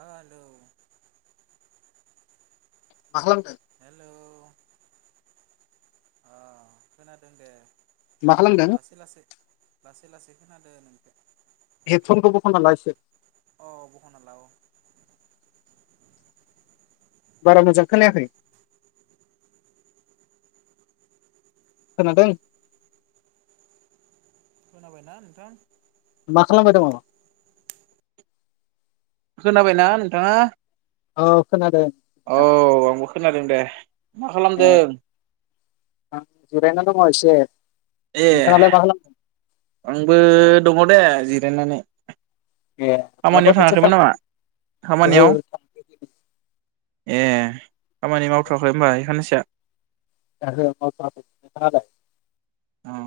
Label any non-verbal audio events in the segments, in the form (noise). आ हेलौ मा खालामदों (inaudible) मा खालामदों लासै लासै लासै लासै खोनादो नोंखो हेडफनखौ बखना ला एसे अ बखना ला औ बारा मोजां खोनायाखै खोनादों खोनाबायना नोंथां मा खालामबाय दंङ खोनाबायना नोंथाङा औ खोनादों औ आंबो खोनादों दे मा ए खालामदों आं जिरायना दङ एसे ए नोंथाङालाय मा खालामदों आंबो दङ दे जि जिरायनानै ए माबा खामानियाव मोनसे थाङाखैमोन सानदों नामा ओहो खामानियाव थांथ'वाखै दिनै। ए खामानि मावथ'वाखै होमबा ए खानैसोया ओहो मावथ'आखै नोंथाङा लाय औ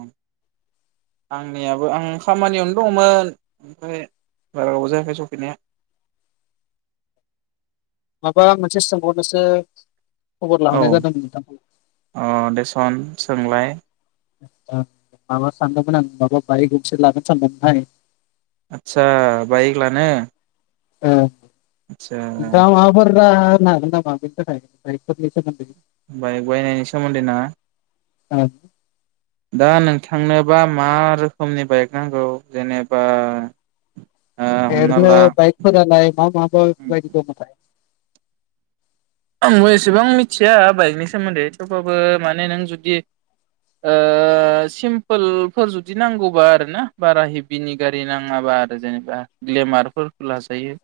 आंनियाबो आं खामानियावनो दंमोन ओमफ्राय बारा गोबाव जायाखै सफैनाया माबा मोनसे सोंहरनोसो औ अ देसन। सोंलाय ओ माबा सानदोंमोन आं माबा बायक गंसे लागोन सानदोंमोनहाय। आतसा बाइक लानो ओ आतसा। नोंथाङा (unintelligible) बाइक बायनायनि सोमोन्दै ना? औ। दा नोंथांनोबा मा रोखोमनि बाइक नांगौ जेनेबा ओ हमना ओरैनो ला बाइकफोरा लाय मा माबायदि दङथाय आंबो एसेबां मिथिया बाइकनि सोमोन्दै थेवब्लाबो माने नों जुदि ओ सिमपोलफोर जुदि नांगौबा आर ना बारा हेभिनि गारि नाङाबा आरो जेनेबा ग्लेमारफोरखौ लाजायो।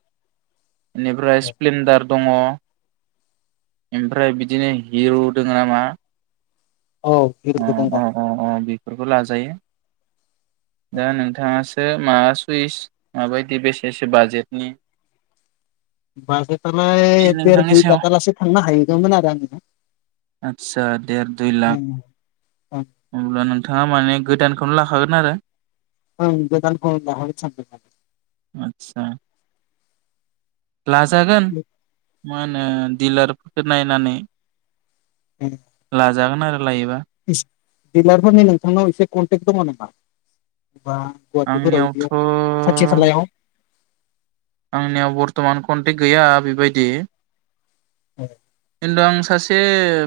बेनिफ्राय स्प्लेडार। दङ। ओमफ्राय बिदिनो हिरु दोङो नामा। औ अ हिरुबो अ दोङो। अ अ बेफोरखौ लाजायो दा नोंथाङास (unintelligible) मा सुइस माबायदि बेसेसो बाजेटनि। बे बाजेटालाय देर नोंथांनि दुइ सायाव लाखा लासे थांनो हाहैगोमोन आरो आंनि आदसा देर दुइ लाख उम अब्ला नों नोंथाङा माने गोदानखौनो लाखागोन आरो औ गोदानखौ लाखागोन सानदोंमोन। आदसा लाजागोन मोन। ओ दिलारफोर नायनानै ला जागोन आरो लायोबा। इस दिडिलारफोरनि नोंथांनाव एसे कन्टेक्ट दङ नामा बा गुवाहाटिफोराव आंनियावथ' बिदियाव खाथि खालायाव आंनियाव बरतमान कनटेक्ट गैया बेबायदि। औ। खिन्थु आं सासे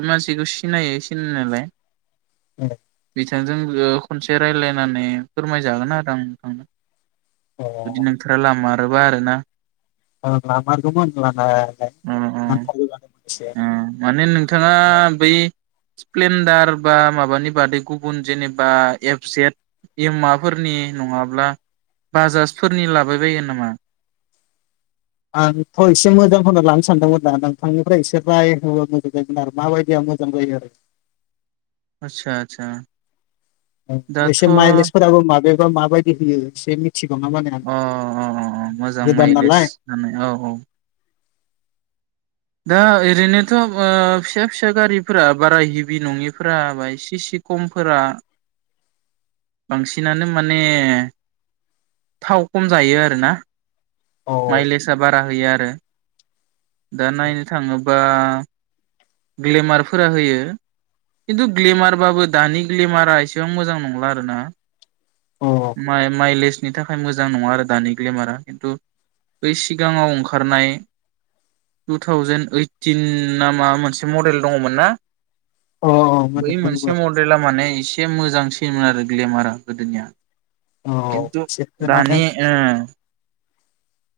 मानसिखौ सिनायो सिनायनायालाय। (unintelligible) नोंथजों लो खनसे रायज्लायनानै फोरमायजागोन आरो आं नोंथांनो। जुदि नोंथाङा लामा (unintelligible) आरो ना। औ लामारगौमोन लानायालाय अ अ नांथारगौ जादोमोन। माने नोंथाङा बै स्प्लेन्डार बा माबानि बादै गुबुन जेनेबा एफसेट एम माफोरनि नङाब्ला बाजाजफोरनि लाबायबायगोन नामा? आंथ' एसे मोजांखौना लानो सानदोंमोन दा नोंथांनिफ्राय एसे रायहा मोजां जायोमोन आरो माबायदिया मोजां जायो आरो। आतसा आतसा। एसे माइलेजफोराबो माबे माबायदि होयो एसे मिथिगौ ना माने आं अ अ मोजां गोदान माइलेज नालाय होनाय औ औ। दा ओरैनोथ' फिसा फिसा गारिफोरा बारा हिभि नङिफोरा सि सि खमफोरा बांसिनानो माने थाव खम जायो आरोना। औ माइलेजआ बारा होयो आरो। दा नायनो थाङोबा ग्लेमारफोरा होयो खिन्थु ग्लेमारबाबो दानि ग्लेमारा एसेबां मोजां नंला आरोना। अ माइ माइलेजनि थाखाय मोजां नङा आरो दानि ग्लेमारा खिन्थु बै सिगाङाव ओंखारनाय टु थावजेेनड ओइटिन ना मा मोनसे मडेल दङमोन ना? अ बै मोदोमदोंमोन मोनसे मडेला माने एसे मोजांसिन। होयोमोन आरो ग्लेमारा गोदोनिया। औ खिन्थु एसे खोनादों दानि ओ एसे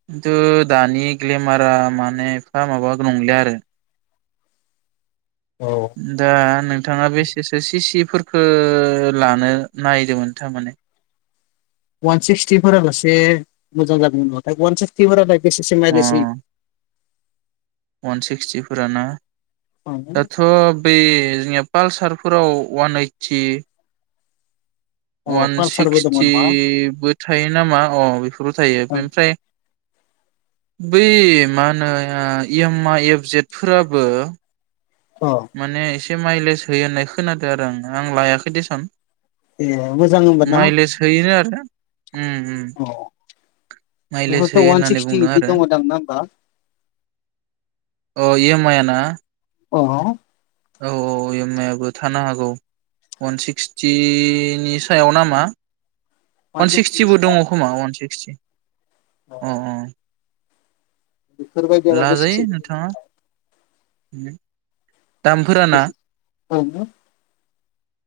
खिन्थु दानि ग्लेमारा माने एफा माबा नंला आरो। औ दा नोंथाङा बेसेसो सिसि फोरफोरखौ लानो नायदोंमोन थारमाने। अवान सिक्सटिफोर लासे मोजां जादोंमोन नाथाय अवान सिक्सटिफोरा। बेसेसो अ मायलेज होयो? अवान सिक्सटिफोरना होयो दाथ' बे जोंनिया पालसारफोराव अवान ओइटि औ अवान पालसारबो दङ नङा सिक्सटिबो थायो नामा? अ। बेबो थायो बेनिफ्राय बै मा होनो इएम आ एप जेटफोराबो अ माने एसे माइलेज होयो होननाय खोनादों आरो आं आं लायाखै देसन। ए मोजां होमबा ना? माइलेज होयोनो आरो उम उम अ माइलेज बेफोरथ' होयो अवान होननानै सिक्सटि बुंदों बिदि आरो दङ दां ना होमबा? अ एमाया ना? अ। औ औ इएम आइ आबो थानो हागौ अवान सिक्सटिनि सायाव नामा? वान अवान सिक्सटिनि सिक्सटिबो सायाव दङ खोमा अवान सिक्सटि। ओ ओ बेफोरबायदियाव लाजायो (unintelligible) नोंथाङा (unintelligible) दामफोराना (unintelligible)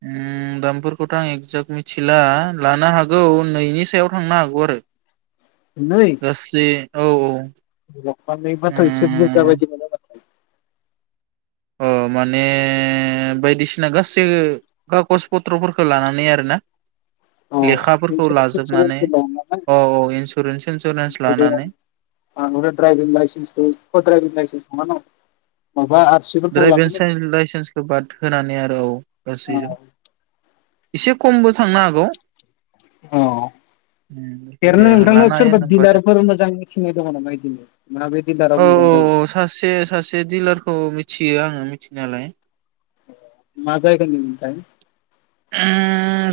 उम दामफोरखौथ आं एगजेक्ट मिथिला लानो हागौ नैनि सायाव थांनो हागौ आरो नै गासै औ औ (unintelligible) एसे बुरजा बायदि मोनो माथो अ माने बायदिसिना गासै खागज पत्रफोरखौ लानानै आरोना अ लेखाफोरखौ इन्सुरेन्स लाजोबनानै इन्सुरेन्सफोर दं औ औ इन्सुरेन्स इन्सुरेन्स लानानै नालाय (unintelligible) द्राइभिं लाइन्स अ द्राइभिं लाइसेन्स नंङा न माबा आरसिफोरखौ लानांगोन ड्राइभिं लाइसेन्सखौ बाद होनानै आरो औ गासैजों एसे खमबो थांनो हागौ अ एरनो जायखिजाया नोंथांनाव लानो हायो सोरबा नों बाजेट दिलारफोर मोजां मिथिनाय दङ नामा बिदिनो मा बे औ दिडिलाराव मोजां औ जायो थियो आङो मिथिनायालाय माजायगानि मोनथाय ओ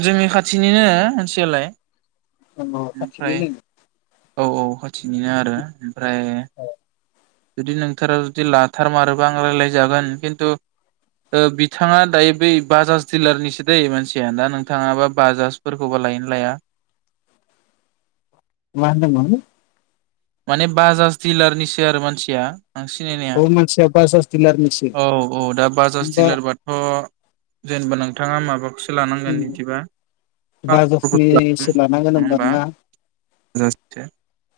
जोंनि खाथिनिनो मानसियालाय अ ओमफ्राय खाथिनिनो औ औ खाथिनिनो आरो ओमफ्राय जुदि नोंथारा जुदि लाथारमारोबा आं राय्लायजागोन खिन्थु ओ बिथाङा दायो बै बाजाज दिलारनिसो दै मानसिया दा नोंथाङाबा बाजाजफोरखौबा लायनो लाया मा होनदोंमोन माने बाजाज दिलारनिसो आरो मानसिया आं सिनायनाया अ मानसिया बाजाज डिलारनिसो औ औ दा बाजाज होमबा दिलारबाथ जेनेबा नों थांङा माबाफोर सों लानांगोन बिदिबा बाजाजनिसो लानांगोन होनबा ना (unintelligible)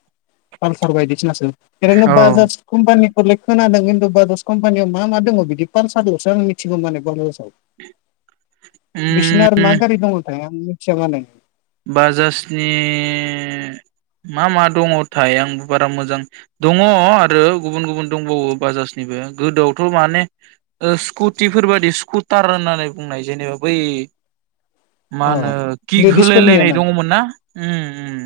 फाल सार बायदिसिनासो ओरैनो औ बाजाज कम्पानिखौ लाय खोनादों खिन्थु बाजज कम्पानियाव मा मा दङो बिदि फालसार लसो आं मिथिगौ माने (unintelligible) बिसना आरो मा उम गारि दङ थायो मिथिया मानो बाजाजनि मा मा दंङथाय आं बारा मोजां दंङ आरो गुबुन गुबुन दंबावो बाजाजनिबो गोदोआवथ माने ओ स्कुटिफोर बादि स्कुटार होननानै बुंनाय जेनेबा बै अ मानो खिक लेडिसफोरनिया रायलायनाय नामा दङमोन ना उम उम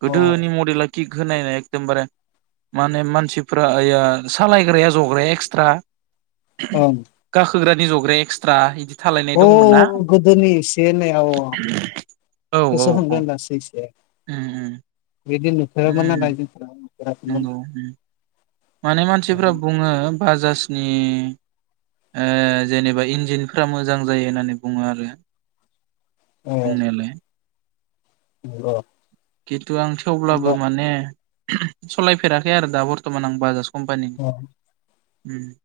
(inaudible) औ गोदोनि मडेला किक होनायनाय एकदमबारे माने मानसिफ्रा ऐया सालायग्राया जग्राया एक्सट्रा ओं गाखोग्रा जग्राया एक्सट्रा इदि थालायनाय अ दङमोन ना गोदोनि एसे ओननाया अ औ औ औ उम उम। उम (unintelligible) नंगौ उम। माने मानसिफ्रा बुङो बाजासनि ओ जेनेबा इन्जिनफोरा मोजां जायो होननानै बुङो आरो ए बुंनायालाय। (unintelligible) किर तु आं थेवब्लाबो होमबा माने सलायफेराखै आरो दा बर्टमान आं बाजाजखौ। अ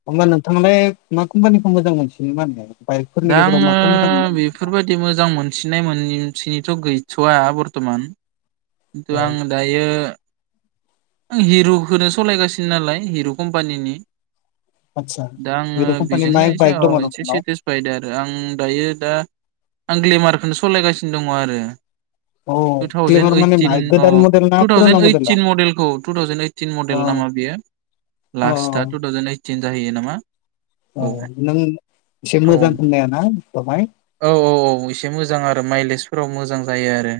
होमबा नोंथाङालाय मा कम्पानिखौ मोजां मोनसिन (unintelligible) दा आङो बेफोरबादि मोजां मोनसिननाय मोनि थिनिथ' गैथ'वा बरत'मान। तु औ आं दायो आं हिरुखोनो सलायगासिनो नालाय हिरु कम्पानिनि। आदसा दा आङो हिर' कम्पानि मा बिजोंनो एसे बाइक दङ एसे नोंथांनाव सेटिसफाइद आरो आं दायो दा आं ग्लेमारखोनो सलायगासिनो दङ आरो। अ टु थावजेन ग्लेमार माने ओइटिन माय गोदान मडेल ना पुराना मडेला? औ टु थावजेन ओइटिन अ मडेल नामा बेयो अ लास्टआ टु थावजेन ओइड टिन जाहैयो नामा? अ औ नों एसे औ मोजां होननाया ना बेखौहाय औ औ औ एसे मोजां आरो माइलेजफोराव मोजां जायो आरो।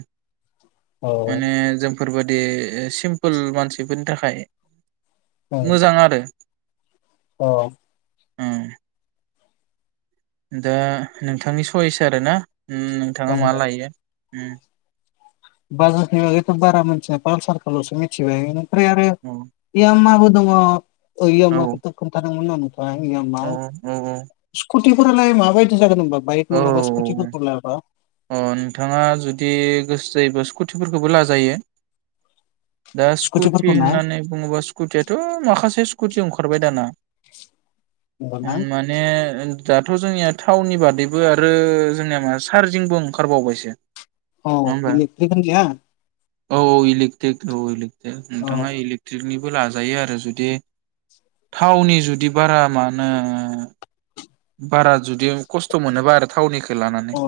औ माने जों फोरबादि सिमप पोल मानसिफोरनि थाखाय मोजां आरो। अ। उम दा नोंथांनि सयेस आरो ना। उम नोंथाङा ओं मा लायो। उम (unintelligible) बागैथ बारा मोनथिया फालसारखो लसो मिथिबाय। फ्राय आरो इयाम माबोद दङ। ओइयाम औ माखौथ खोनथा। (unintelligible) फ्राय याममा औ औ सिकुथ थि फोरालाय माबाय जागोन ओनबाब औ अ नोंथाङा जुदि गोसो जायोबा स्कुट थुफोरखौबो लाजायो। दा स्कुटि स्कुटिफोरखौ ना होननानै बुङोबा स्कुटियाथ माखासे स्कुटियाव ओंखारबाय दाना। उम होमबाना माने‌ ओम दाथ' जोंनिया थाउनि बादैब बो आरो जोंनिया मा चारजिंबो ओंखारबावबायसो। औ नङा होमबा (unintelligible) औ औ इलिकट्रिक औ इलिक दो औ नोंथाङा इलेक्ट्रिकनि बो लाजायो आरो जुदि थावनि जुदि बारा मा होनो‌ बारा जुदि खस्थ मोनोबा आरो थावनिख अ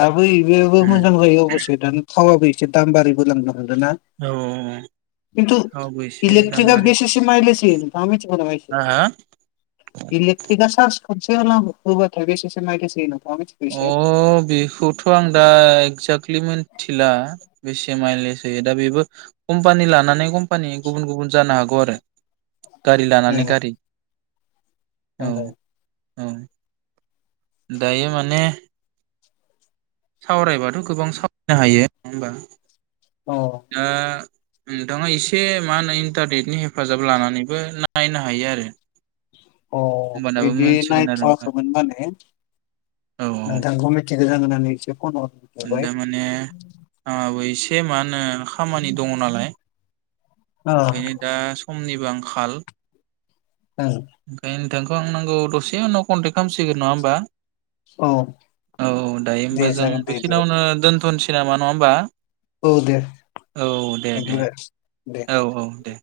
दाबो इबो बो उम मोजां जायो अबसे दानि थावाबो एसे दाम बारि बोलांदो। औ औ ओ थु इलेक्ट्रिका बेसेसो माइलेज होयो नोंथांङा मिथिगोना? हो इलेक्ट्रिरकआ साज खनसे (unintelligible) बेसेेसो (unintelligible) अ बेखौथ आं दा इकजा जाकलि मोनथिला बेसे मायेल एसे दा बेबो कम्पानि लानानै कम्पानि गुबुन गुबुन ज जानो हागौ आरो गारि ए लानानै गारि। औ (unintelligible) औ दायो मान ने सावरायबाथ' गोबां सावरायनो हायो, नङा होनबा? औ ओ नोंथाङा एसे मा होनो इन्टारनेटनि हेफाजाब लानानैबो नायनो हायो आरो। अ होमबानाबो बिदि मोनथिगोन आरो नोंथां नायथ'वाखैमोन माने। औ नोंथांखौ मिथि (unintelligible) उम दा माने आङाबो इसे से मानो खामानि दङ नालाय अ ओंखायनो दा समनिबो आं खाल ओं ओंखायनो नोंथांखौ आं नांगौ दसे उनाव कन्टेक्ट खालामसिगोन नङा होमबा? औ (inaudible) औ दायो दे होमबा जों जागोन दे बिदिबालाय बेखिनियावनो दोनथ'नोस सै नामा नङा होमबा? औ दे औ (inaudible) दे दे थेंकिउ दे औ औ दे